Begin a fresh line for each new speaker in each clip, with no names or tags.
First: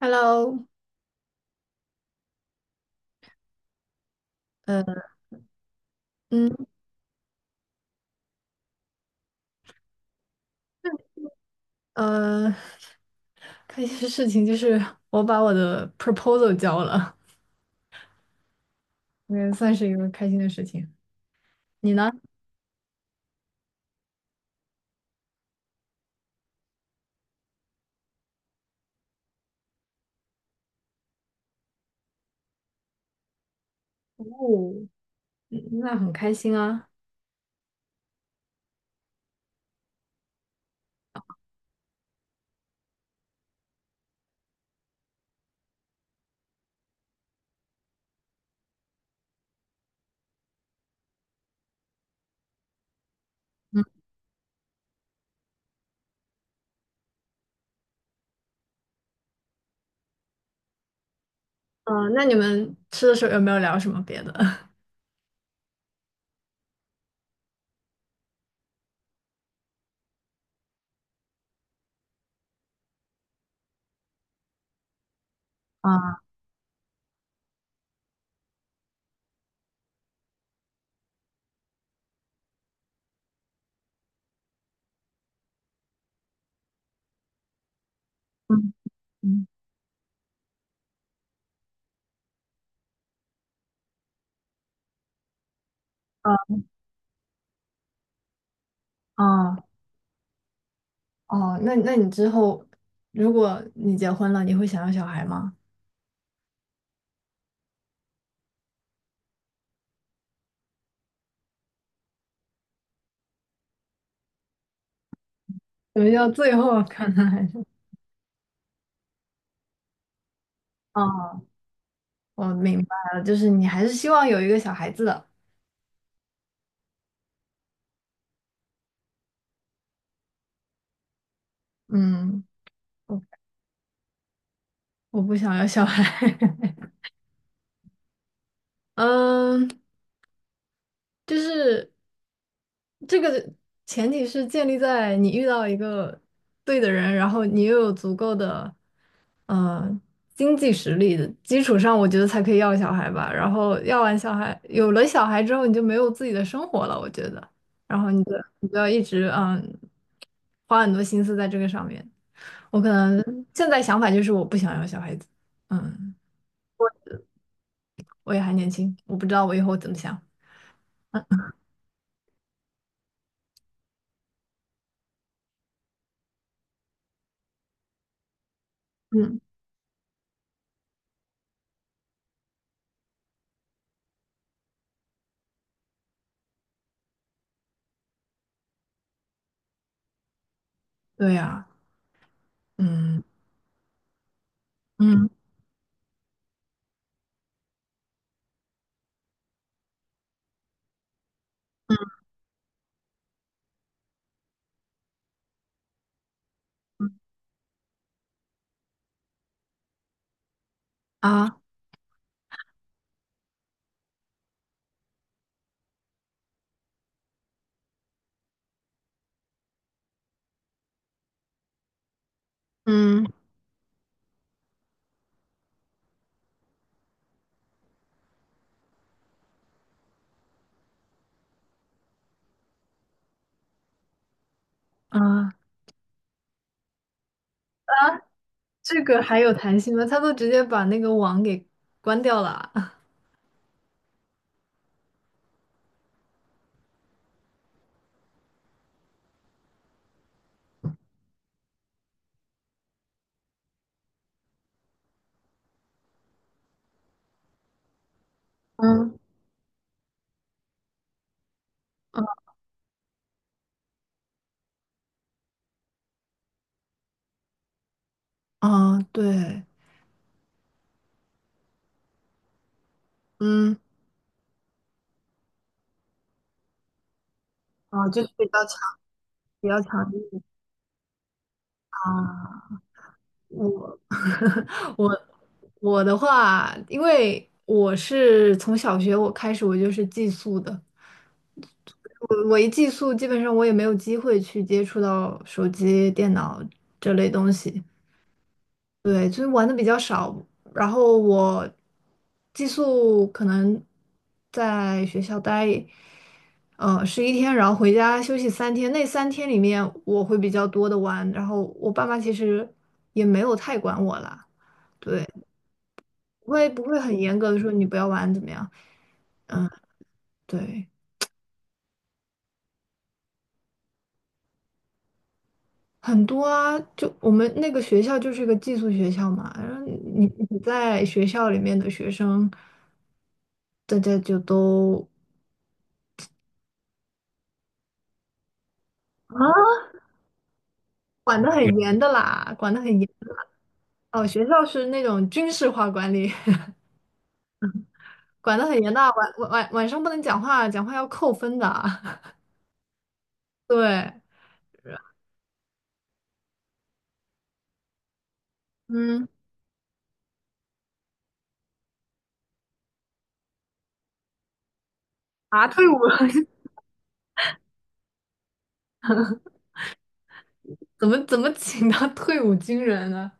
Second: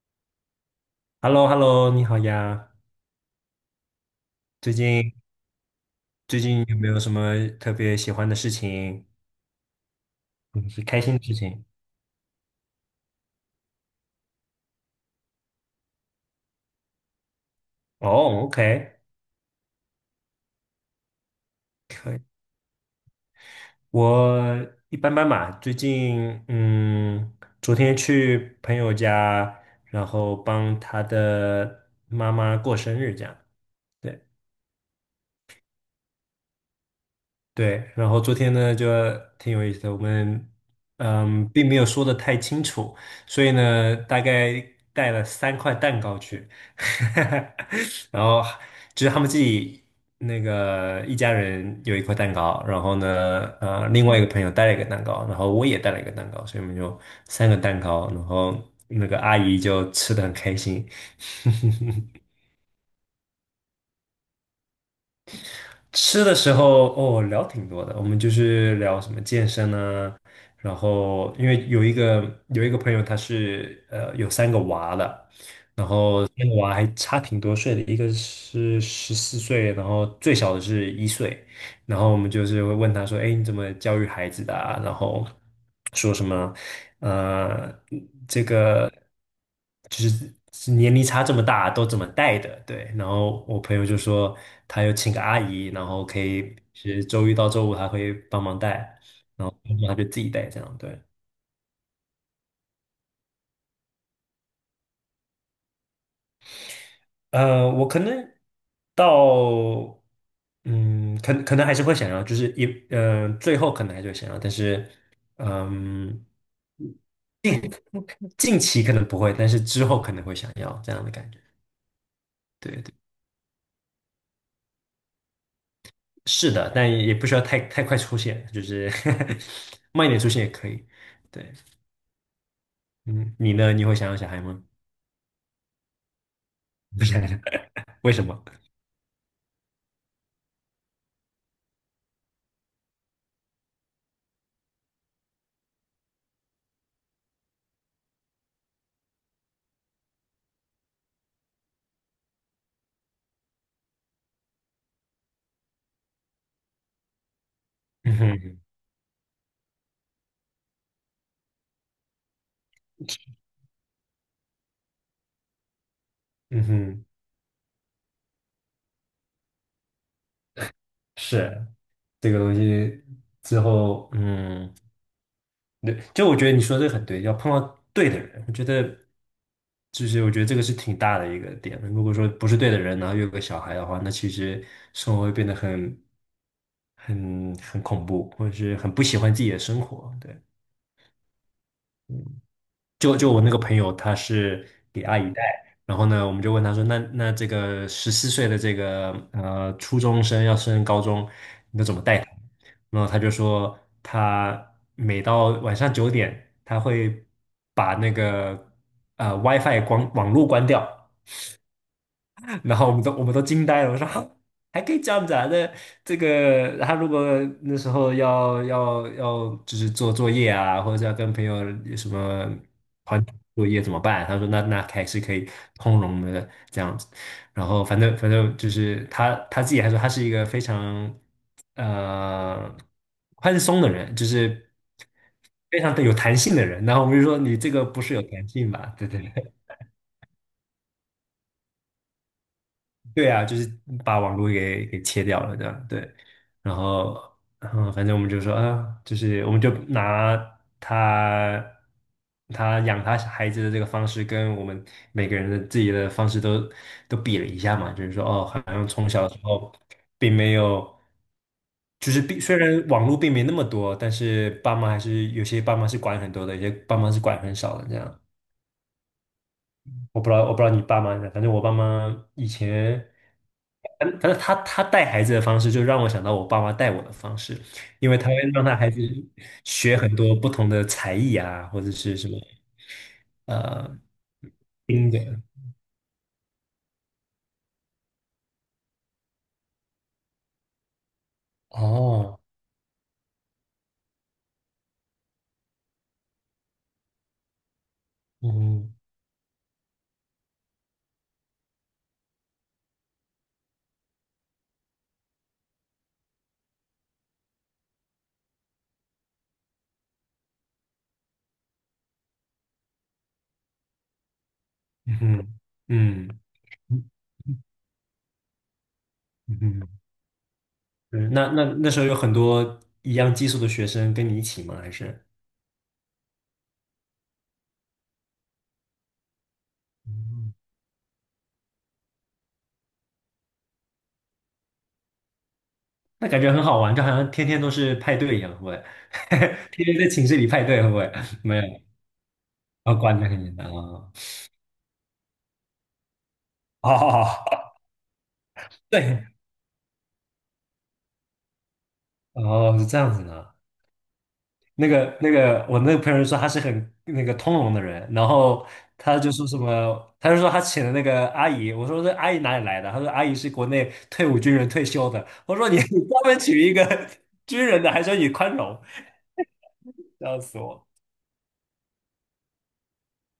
Hello，
H e l l o h e l l o, 你好呀！最
呃，
近最近
嗯，
有没有什么特别喜欢的事情，嗯，是开心的事情？
呃，开心的事情就是我把我的 proposal 交了，
哦，OK，
我也算是一个开心的事情。你呢？
可以。我一般般吧。最近，昨天去朋友家，然后帮他的妈妈过生日，这样。对。
哦，嗯那很开心啊。
对，然后昨天呢就挺有意思的，我们并没有说的太清楚，所以呢大概带了3块蛋糕去，然后就是他们自己那个一家人有一块蛋糕，然后呢
嗯
另外一个朋友带了一个蛋糕，然后我也带了一个蛋糕，所以我们就三个蛋糕，然后那个阿姨就吃的很开心。
嗯。那你们吃的时候有没有聊什么别的？
吃的时候哦，聊挺多的，我们就是聊什么健身啊，然后因为有一个朋友他是有三个娃的，然
啊，
后三个娃还差挺多岁的，一个是十四岁，然后最小的是1岁，然后我们就是会问他说：“哎，你怎么教育孩子的啊？”然后说什么呃，这
嗯
个
嗯
就是年龄差这么大都怎么带的？对。然后我朋友就说他有请个阿姨，然后可
啊，
以是周一到周五他会帮忙带，
呃
然后
哦
他就自己带这样。对，
哦，那你之后，如果你结婚了，你会想要小孩吗？
我可能到。嗯，可能还是会想要，就是最后可能还是会想要，但是，
什么
嗯。
叫最后可能还是？
近近期可能不会，但是之后可能会想要 这样的感觉。
哦，我
对
明
对，
白了，就是你还是希望有一个小孩子的。
是的，但也不需要太快出现，就是 慢一点出现也可以。对，
嗯。
嗯，你呢？你会想要小孩吗？
我不想要小孩。
为什么？
嗯，就是这个前提是建立在你遇到一个对的人，然后你又有足够的嗯经济实力的基础上，我觉得才可以要小孩吧。然后要完小孩，有了小孩之后，你就没有自己的生活了，我觉得。然 后
嗯
你就
哼，
你就要一直花很多心思在这个上面。我可能现在想法就是我不想要小孩子，嗯，
嗯哼，
我也还年轻，我不知道我以后怎么想。
是这个东西之后，嗯。对，就我觉得你说这个很对，要碰到对的人，我觉得
嗯，
就是我觉得这个是挺大的一个点。如果说不是对的人，然后又有个小孩的话，那其实生活会变得很恐怖，或者是很不喜欢自己的生活。对。
对呀。
就
嗯
就我那个朋友，他是给阿
嗯
姨带，然后呢，我们就问他说，那这个十四岁的这个初中生要升高中，你都怎么带他？然后他就说，他每到晚上9点，他会把那个WiFi 光网络关掉，
啊
然后我们都惊呆了，我说哈 还可以这样子啊？那这个他如果那时候要就是做作业啊，或者是要跟朋友有什么团
嗯
体作业怎么办？他说那还是可以通融的这样子。然后反正就是他自己还说他是一个非常呃宽松的人，就是
啊，
非常的有弹性的人。然后我们就说你这个不是有弹性吧？
这
对对
个还有弹性吗？他都直接把那个网给关掉了啊
对啊，就是把网络给切掉了这样，对。然后，反正我们就说啊，就是我们就拿他他养他孩子的这个方式，跟我们每个人的自己的方式都比了一下嘛，就是说哦，好像从
嗯
小的时候并没有，就是
嗯
虽然网络并没那么多，但是爸妈还是有些爸妈是管很多的，有些爸妈是管很少的这样。
啊，对，
我不知道你爸妈，反正我爸妈以前，
嗯
反正他带孩子的方式，就让我想到我爸妈带我的方式，
啊，
因为
就是
他会
比较
让他
强，
孩子
比较
学
强
很多
硬
不同的才艺啊，或者是什么
啊。
呃
我
冰
我
的
我的话，因为我是从小学我开始我就是寄宿的，
哦，
我一寄宿，基本上我也没有机会去接触到手机、电脑这类东西。
嗯
对，就是玩的比较少，然后我寄宿可能在学校待十一天，然后回家休息三天。那三天里面我会比较多的玩，然后我爸妈其实也没有太管我啦，对，
嗯嗯
不会不会
嗯
很严格的说你不要玩怎么样，嗯，
嗯，
对，
嗯，那时候有很多一样技术的学生跟你一起吗？还是？
很多啊，就我们那个学校就是一个寄宿学校嘛，然后你
嗯，
你在学校里面的学生，大家就都。
那感觉很好玩，就好像天天都是派对一样，会不会？
啊。
天天在寝室里派对，会不会？
管 得
没有，
很严的啦，管得很
然后
严。
关的很简单啊。
哦，学校是那种军事化管理，
哦，
管得很严的，晚
对，
晚晚晚上不能讲话，讲话要扣分的。
哦，是这样子的。
对，
那个,我那个朋友说他是很那个通融的人，然后他
嗯，
就说什么，他就说他请的那个阿姨，我说这阿姨哪里来的？他说阿姨是国内退伍军人退休的。我
啊，
说你
退伍
你专门娶一个 军人的，还说你宽容，笑死 我。
怎么请他退伍军人呢？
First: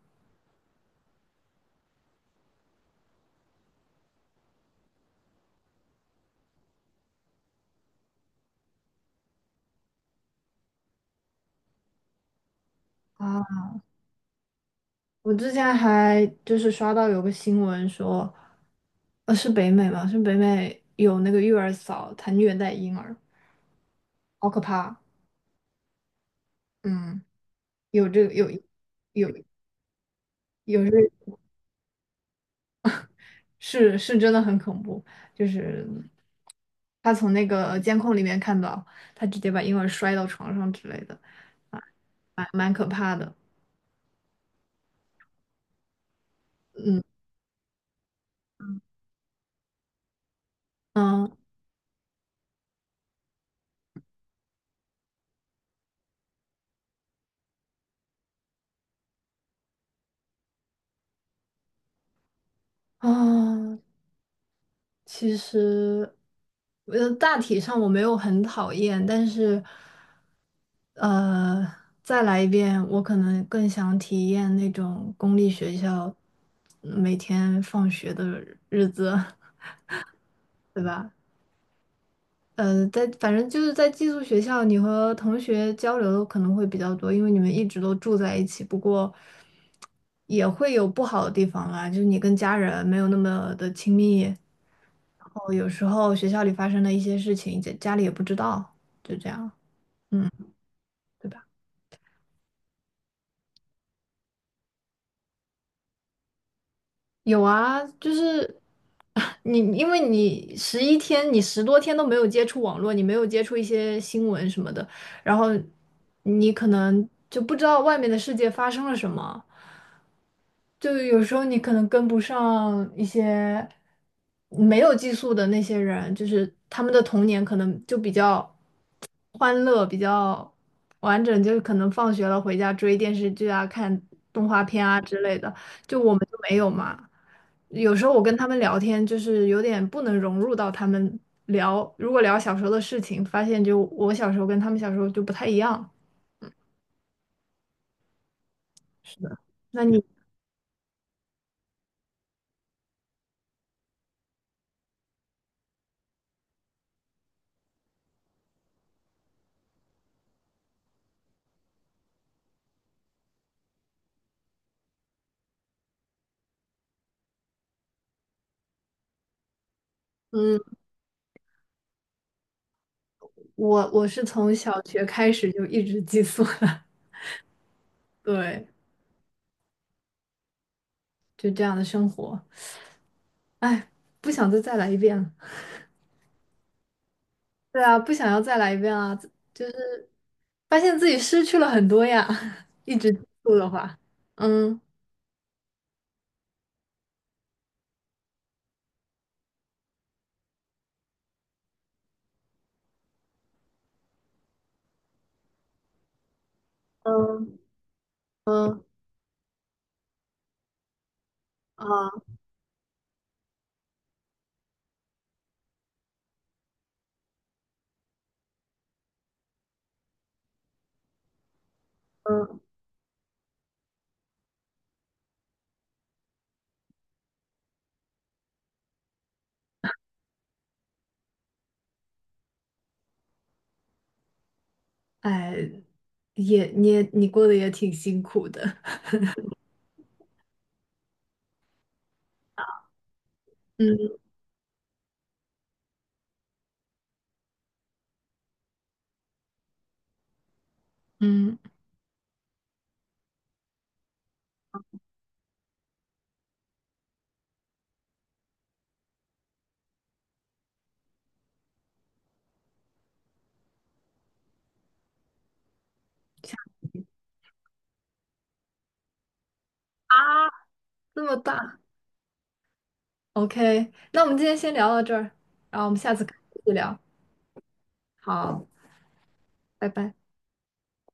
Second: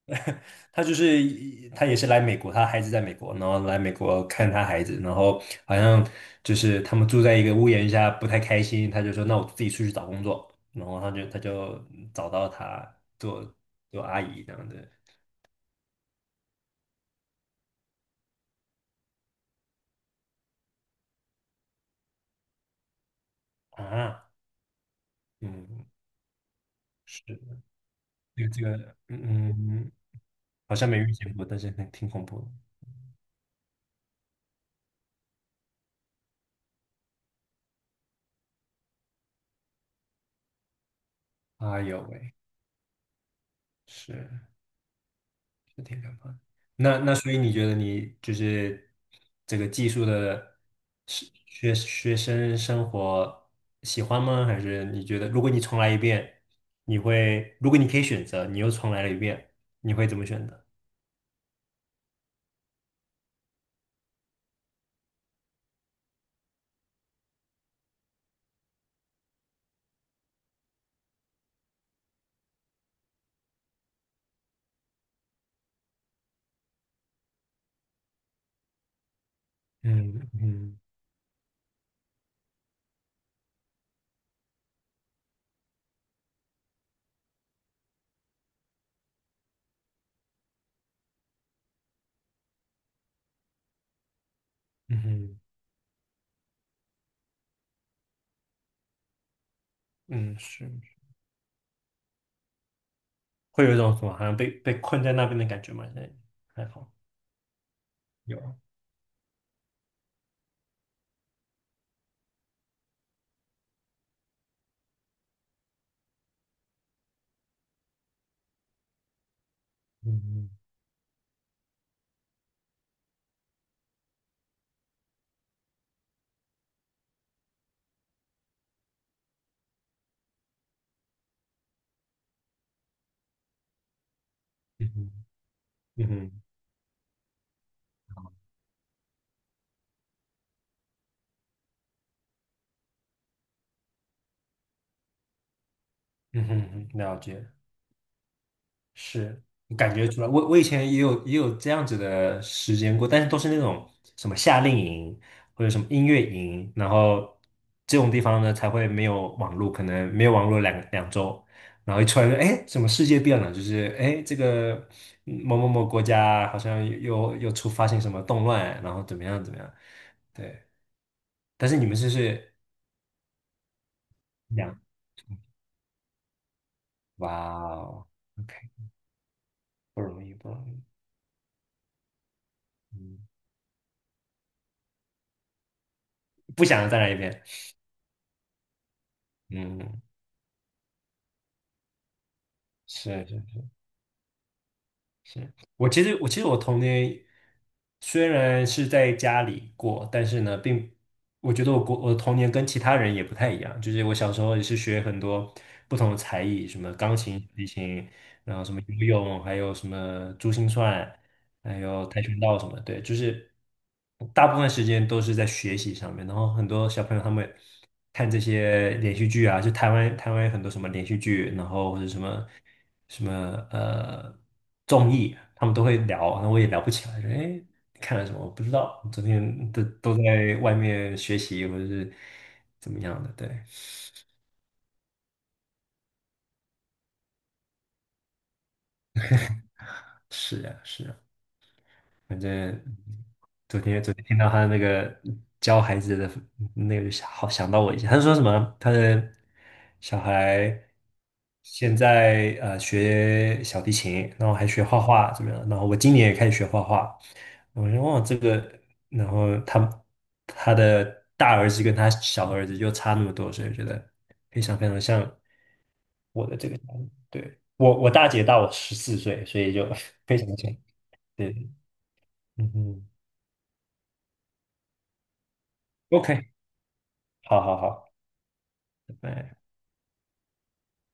他就是他也是来美国，他孩子在美国，然后来美国看他孩子，然后好像就是他们住在一个屋檐下，不太开心，他就说那我自己出去找工作，然后他就找到他做
啊，
做阿姨这样子
我之前还就是刷到有个新闻说，是北美吗？是北美有那个育儿嫂，她虐待婴儿，
啊，
好可怕。
嗯，
嗯，
是
有这个
这个
有
这个，
有
嗯，嗯，好
有
像没
这。
遇见过，但是很挺恐怖的，
是是真的很恐怖，就是他从那个监控里面看到，他直接把婴儿摔到床上之类的，啊，
哎呦喂，
蛮蛮可怕的。
是。四天两的。那
嗯
那所以你觉得你就是这个技术的是
嗯
学生活喜欢吗？还是你觉得如果你重来一遍，你会如果你可以选择，你又重来了一遍，你会怎么选择？
啊，其实大体上我没有很讨厌，但是呃再来一遍，我可能更想体验那种公立学校每天放学的日子，
嗯嗯
对吧？在反正就是在寄宿学校，你和同学交流可能会比较多，因为你们一直都住在一起。不过也会有不好的地方啦，就是你跟家人没有那么的亲密，然
嗯哼
后有时候学校里发生的一些事情，家家里也不知道，就这样，
嗯，是
对吧？
会有一种什么好像被困在那边的感觉吗？现在还好
有啊，就
有，
是 因为你十一天，你10多天都没有接触网络，你没有接触一些新闻什么的，然后你可能就不知道外面的世界发生了什么。
嗯
就有时候你可能跟不上一些没有寄宿的那些人，就是他们的童年可能就比较欢乐，比较完整，就是可能放学了回家追电视剧啊、看动画片
嗯
啊
嗯嗯
之类的，就
嗯
我们就
哼
没有嘛。有时候我跟他们聊天，就是有点不能融入到他们聊，如果聊小时候的事情，发现就我小时候跟他们小时候就不太一样。
嗯哼嗯哼了解。
是的，
是，我
那
感
你，
觉出来。我以前也有这样子的时间过，但是都是那种什么夏令营或者什么音乐营，然后这种地方呢才会没有网络，可能没有网络两周，然后一出来就哎，什么世界变了，就是哎这个某某某国家好像又发生什么动乱，然后怎么样怎么样，
嗯，
对。但是你们就是
我是从
两，
小学开始就一直寄宿的。
哇哦
对，
，OK，不容易不容易，
就这样的生活，
嗯，
哎，不想再来一遍了。
不想再来一遍，
对啊，不想要再来一遍啊，
嗯。
发现自己失去了很多呀，一直接
是是
的话，嗯
是，我其实我童年虽然是在家里过，但是呢，我觉得我过我的童年跟其他人也不太一样，就是我小时候也是学很多不同的才艺，什么钢琴、小
嗯
提琴，然后什么
嗯
游泳，还有什么珠心算，还有跆
啊
拳道什么的对，就是大部分时间都是在学习上面。然后很多小朋友他们看这些连续剧啊，就台湾有很多什么连续剧，然后或者什么
嗯
什么呃综艺，他们都会聊，那我也聊不起来，说哎你看了什么？我不知道，昨天都在外面学习或者是怎么样的，对，
哎，也你也你过得也挺辛苦的，
是啊，是啊。反正昨天
嗯
昨天听到他那个教孩子的那个，好想到我一下。他说什么？他的小孩
嗯，
现在学小提琴，然后还学画画，怎么样？然后我今年也开始学画画。我说哇，这个，然后他的大儿子跟他小儿子就差那么多，所以我觉得非常非常像我的这个小孩。对，我大姐大我十四岁，所以就
啊，
非常像。
这么
对，
大，
嗯嗯
OK，那我们今天先聊到这儿，然后我们下次开
OK，
始聊，
好好好，
好，
拜拜。
拜拜。